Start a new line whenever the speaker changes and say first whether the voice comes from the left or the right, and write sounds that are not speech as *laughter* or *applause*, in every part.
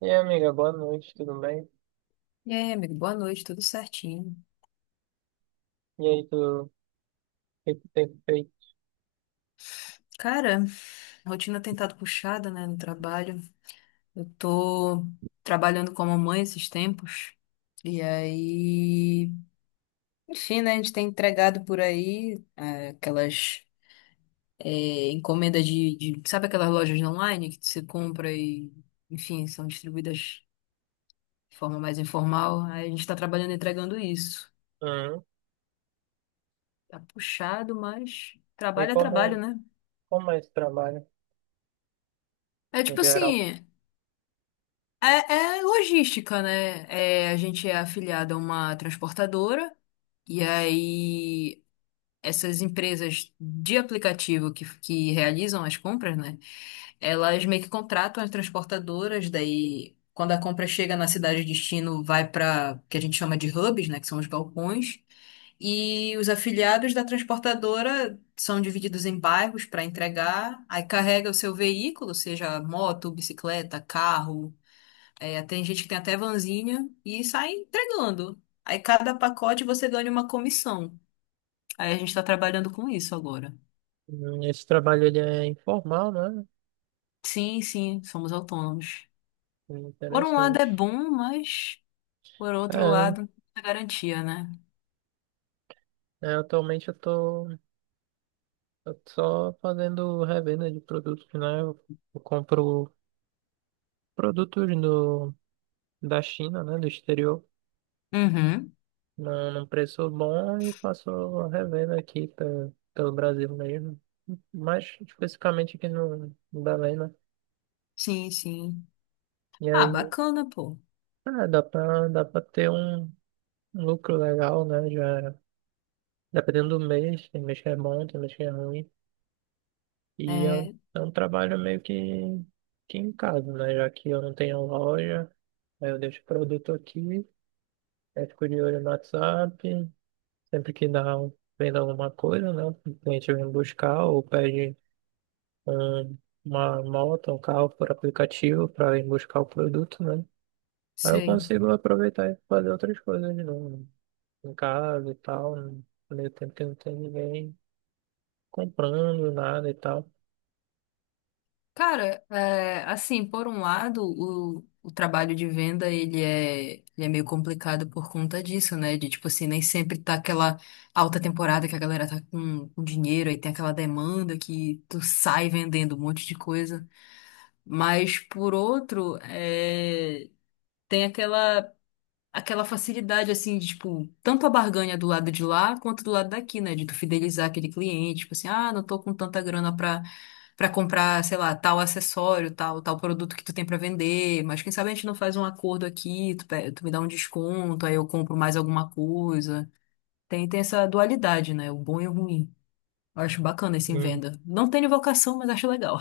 right: E aí, amiga, boa noite, tudo bem?
left: E aí, amigo, boa noite, tudo certinho.
right: E aí, tu, o que que tem feito?
left: Cara, rotina tem estado puxada, né, no trabalho. Eu tô trabalhando como mãe esses tempos. E aí, enfim, né, a gente tem entregado por aí aquelas encomendas de. Sabe aquelas lojas online que você compra e, enfim, são distribuídas de forma mais informal. Aí a gente tá trabalhando entregando isso.
right: Hum.
left: Tá puxado, mas
right: E
left: trabalho é trabalho,
right: como,
left: né?
right: como é esse trabalho,
left: É
right: no
left: tipo
right: geral?
left: assim. É, é logística, né? É, a gente é afiliado a uma transportadora, e aí essas empresas de aplicativo que realizam as compras, né? Elas meio que contratam as transportadoras, daí quando a compra chega na cidade de destino, vai para que a gente chama de hubs, né? Que são os balcões, e os afiliados da transportadora são divididos em bairros para entregar, aí carrega o seu veículo, seja moto, bicicleta, carro é, tem gente que tem até vanzinha e sai entregando. Aí cada pacote você ganha uma comissão. Aí a gente tá trabalhando com isso agora.
right: Esse trabalho, ele é informal, né?
left: Sim, sim, somos autônomos. Por um lado é
right: Interessante.
left: bom, mas por outro
right: É, né?
left: lado, é garantia, né?
right: É, atualmente eu tô só fazendo revenda de produtos, né? Eu compro produtos da China, né? Do exterior,
left: Uhum.
right: num preço bom e faço a revenda aqui pelo Brasil mesmo. Mais especificamente aqui no Belém, né?
left: Sim, sim.
right: E
left: Ah,
right: aí
left: bacana, pô.
right: ah, dá pra ter um lucro legal, né? Já, dependendo do mês, tem mês que é bom, tem mês que é ruim. E é
left: É,
right: um trabalho meio que em casa, né? Já que eu não tenho loja, aí eu deixo o produto aqui, aí fico de olho no WhatsApp. Sempre que dá, vendo alguma coisa, né? O cliente vem buscar ou pede um, uma moto, um carro por aplicativo para ir buscar o produto, né? Aí eu
left: sei.
right: consigo aproveitar e fazer outras coisas de novo em casa e tal, no meio tempo que não tem ninguém comprando nada e tal.
left: Cara, é, assim, por um lado, o trabalho de venda, ele é meio complicado por conta disso, né? De, tipo assim, nem sempre tá aquela alta temporada que a galera tá com dinheiro, aí tem aquela demanda que tu sai vendendo um monte de coisa. Mas, por outro, é, tem aquela, aquela facilidade, assim, de, tipo, tanto a barganha do lado de lá, quanto do lado daqui, né? De tu fidelizar aquele cliente, tipo assim, ah, não tô com tanta grana pra pra comprar, sei lá, tal acessório, tal, tal produto que tu tem pra vender, mas quem sabe a gente não faz um acordo aqui, tu, tu me dá um desconto, aí eu compro mais alguma coisa. Tem essa dualidade, né? O bom e o ruim. Eu acho bacana esse em
right: Sim,
left: venda. Não tenho vocação, mas acho legal.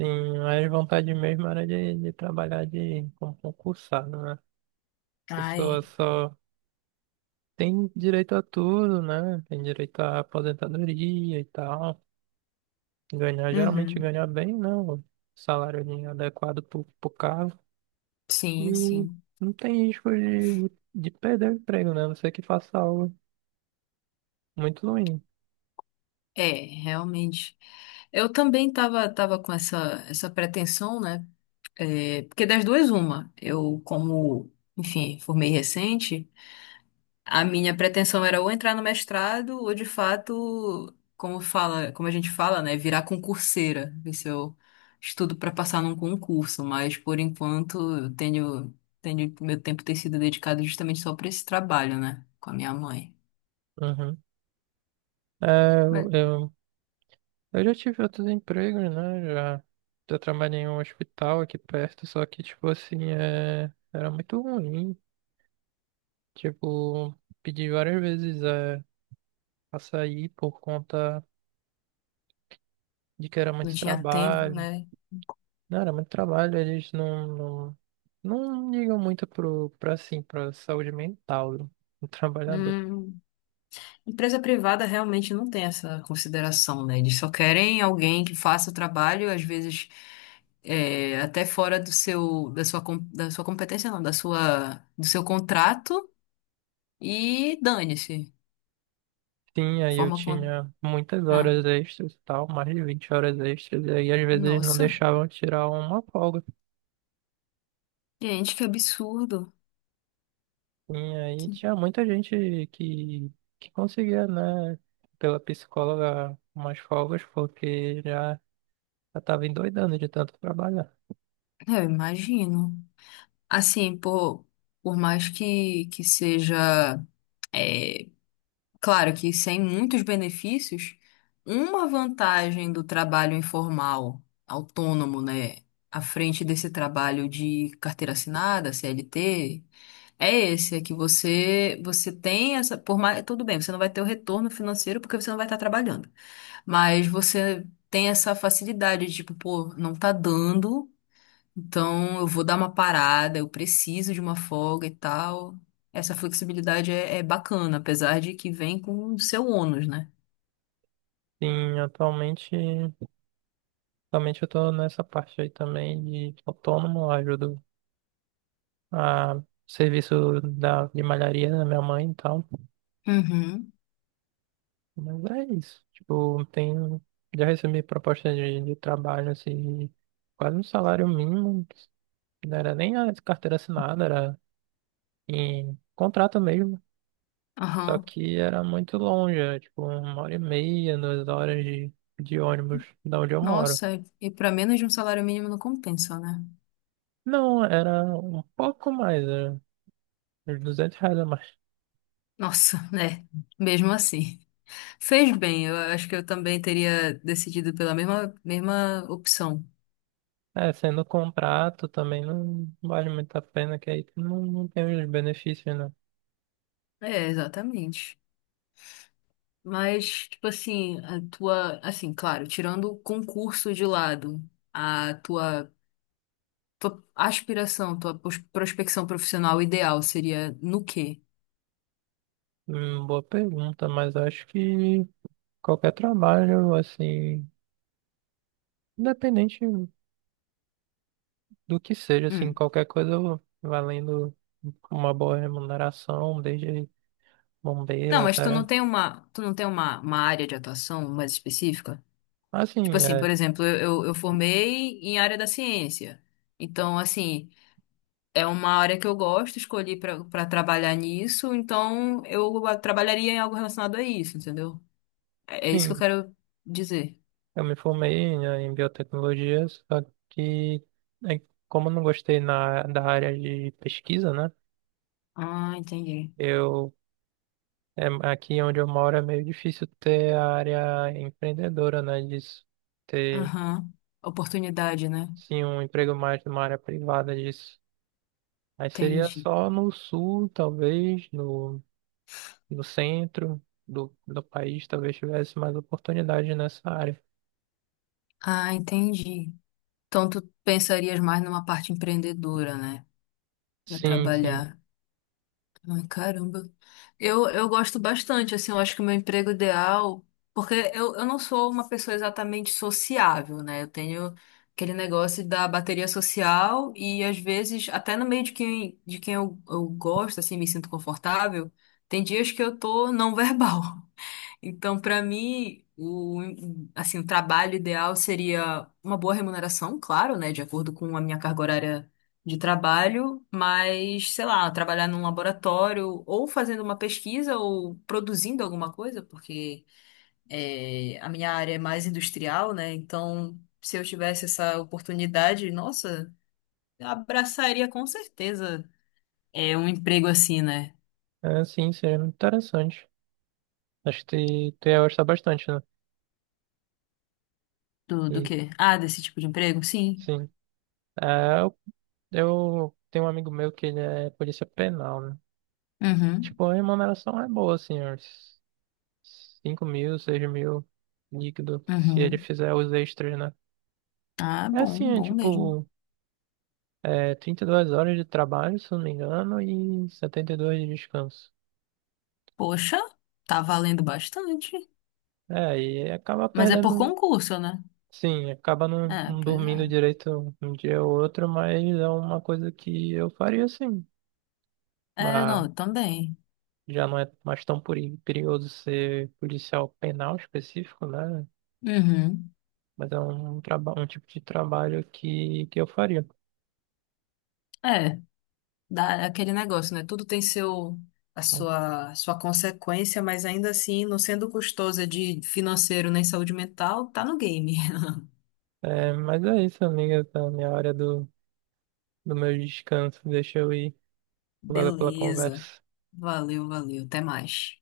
right: sim, mas vontade mesmo era de trabalhar de, como concursado, né? A
left: Ah,
right: pessoa
left: é.
right: só tem direito a tudo, né? Tem direito à aposentadoria e tal. Ganhar, geralmente
left: Uhum.
right: ganhar bem, né? O salário ali adequado pro cargo.
left: Sim,
right: E
left: sim.
right: não tem risco de perder o emprego, né? A não ser que faça algo muito ruim.
left: É, realmente. Eu também tava com essa pretensão, né? É, porque das duas, uma. Eu, como, enfim, formei recente. A minha pretensão era ou entrar no mestrado, ou de fato, como fala, como a gente fala, né, virar concurseira, ver se eu estudo para passar num concurso, mas por enquanto eu tenho, meu tempo tem sido dedicado justamente só para esse trabalho, né, com a minha mãe.
right: Uhum. É,
left: Mas
right: eu, eu já tive outros empregos, né? Já trabalhei em um hospital aqui perto, só que, tipo assim, era muito ruim. Tipo, pedi várias vezes pra sair por conta de que era
left: não
right: muito
left: tinha tempo,
right: trabalho.
left: né?
right: Não, era muito trabalho, eles não ligam muito assim, pra saúde mental do *laughs* trabalhador.
left: Hum. Empresa privada realmente não tem essa consideração, né? Eles só querem alguém que faça o trabalho, às vezes até fora do seu, da sua competência, não, da sua, do seu contrato e dane-se.
right: Sim,
left: A
right: aí eu
left: forma como.
right: tinha muitas
left: Ah,
right: horas extras e tal, mais de 20 horas extras, e aí às vezes não
left: nossa,
right: deixavam tirar uma folga.
left: gente, que absurdo.
right: E aí tinha muita gente que conseguia, né, pela psicóloga, umas folgas, porque já estava endoidando de tanto trabalhar.
left: É, eu imagino. Assim, por mais que seja. é, Claro que sem muitos benefícios, uma vantagem do trabalho informal, autônomo, né, à frente desse trabalho de carteira assinada, CLT, é esse, é que você tem essa, por mais, tudo bem, você não vai ter o retorno financeiro porque você não vai estar trabalhando, mas você tem essa facilidade de, tipo, pô, não tá dando então, eu vou dar uma parada, eu preciso de uma folga e tal. Essa flexibilidade é bacana, apesar de que vem com o seu ônus, né?
right: Sim, atualmente eu estou nessa parte aí também de autônomo, eu ajudo a serviço de malharia da minha mãe e tal.
left: Uhum.
right: Mas é isso, tipo, já recebi proposta de trabalho, assim, quase um salário mínimo, não era nem a carteira assinada, era em contrato mesmo. Só
left: Aham.
right: que era muito longe, era tipo uma hora e meia, duas horas de ônibus da onde eu moro.
left: Nossa, e para menos de um salário mínimo não compensa, né?
right: Não, era um pouco mais, era uns R$ 200 a mais.
left: Nossa, *laughs* né? Mesmo assim. Fez bem, eu acho que eu também teria decidido pela mesma, mesma opção.
right: É, sendo contrato também não vale muito a pena, que aí não tem os benefícios, né?
left: É, exatamente. Mas, tipo assim, a tua, assim, claro, tirando o concurso de lado, a tua tua aspiração, tua prospecção profissional ideal seria no quê?
right: Boa pergunta, mas acho que qualquer trabalho, assim, independente do que seja, assim,
left: Hum.
right: qualquer coisa valendo uma boa remuneração, desde bombeiro
left: Não, mas tu não
right: até.
left: tem uma, tu não tem uma área de atuação mais específica? Tipo
right: Assim,
left: assim,
right: é,
left: por exemplo, eu formei em área da ciência. Então, assim, é uma área que eu gosto, escolhi pra para trabalhar nisso, então eu trabalharia em algo relacionado a isso, entendeu? É, é isso que eu
right: sim,
left: quero dizer.
right: eu me formei, né, em biotecnologia, que é, como eu não gostei da área de pesquisa, né?
left: Ah, entendi.
right: Eu, aqui onde eu moro é meio difícil ter a área empreendedora, né? Disso, ter,
left: Aham. Oportunidade, né?
right: sim, um emprego mais numa área privada disso. Aí seria
left: Entendi.
right: só no sul, talvez, no centro do país, talvez tivesse mais oportunidade nessa área.
left: Ah, entendi. Então, tu pensarias mais numa parte empreendedora, né? Pra
right: Sim, sim.
left: trabalhar. Ai, caramba. Eu gosto bastante, assim, eu acho que o meu emprego ideal. Porque eu não sou uma pessoa exatamente sociável, né? Eu tenho aquele negócio da bateria social e, às vezes, até no meio de quem eu gosto, assim, me sinto confortável, tem dias que eu tô não *laughs* verbal. Então, para mim, o, assim, o trabalho ideal seria uma boa remuneração, claro, né, de acordo com a minha carga horária de trabalho, mas, sei lá, trabalhar num laboratório ou fazendo uma pesquisa ou produzindo alguma coisa, porque é, a minha área é mais industrial, né? Então, se eu tivesse essa oportunidade, nossa, eu abraçaria com certeza é um emprego assim, né?
right: É, sim, seria muito interessante. Acho que tu ia gostar bastante, né?
left: Do
right: E,
left: quê? Ah, desse tipo de emprego? Sim.
right: sim. É, eu, eu tenho um amigo meu que ele é polícia penal, né?
left: Uhum.
right: Tipo, a remuneração é boa, assim, uns 5 mil, 6 mil líquido, se ele
left: Uhum.
right: fizer os extras, né?
left: Ah,
right: É assim,
left: bom,
right: é
left: bom mesmo.
right: tipo, é 32 horas de trabalho, se eu não me engano, e 72 de descanso.
left: Poxa, tá valendo bastante.
right: É, e acaba
left: Mas é por
right: perdendo,
left: concurso, né?
right: sim, acaba
left: É,
right: não
left: pois é.
right: dormindo direito um dia ou outro, mas é uma coisa que eu faria, sim.
left: É,
right: Mas
left: não, também.
right: já não é mais tão perigoso ser policial penal específico, né?
left: Uhum.
right: Mas é um, traba um tipo de trabalho que eu faria.
left: É, dá é aquele negócio, né? Tudo tem seu, a
right: Então,
left: sua, sua consequência, mas ainda assim, não sendo custosa de financeiro nem saúde mental, tá no game. *laughs*
right: é, mas é isso, amiga, tá na minha hora do meu descanso. Deixa eu ir. Valeu pela
left: Beleza.
right: conversa.
left: Valeu, valeu. Até mais.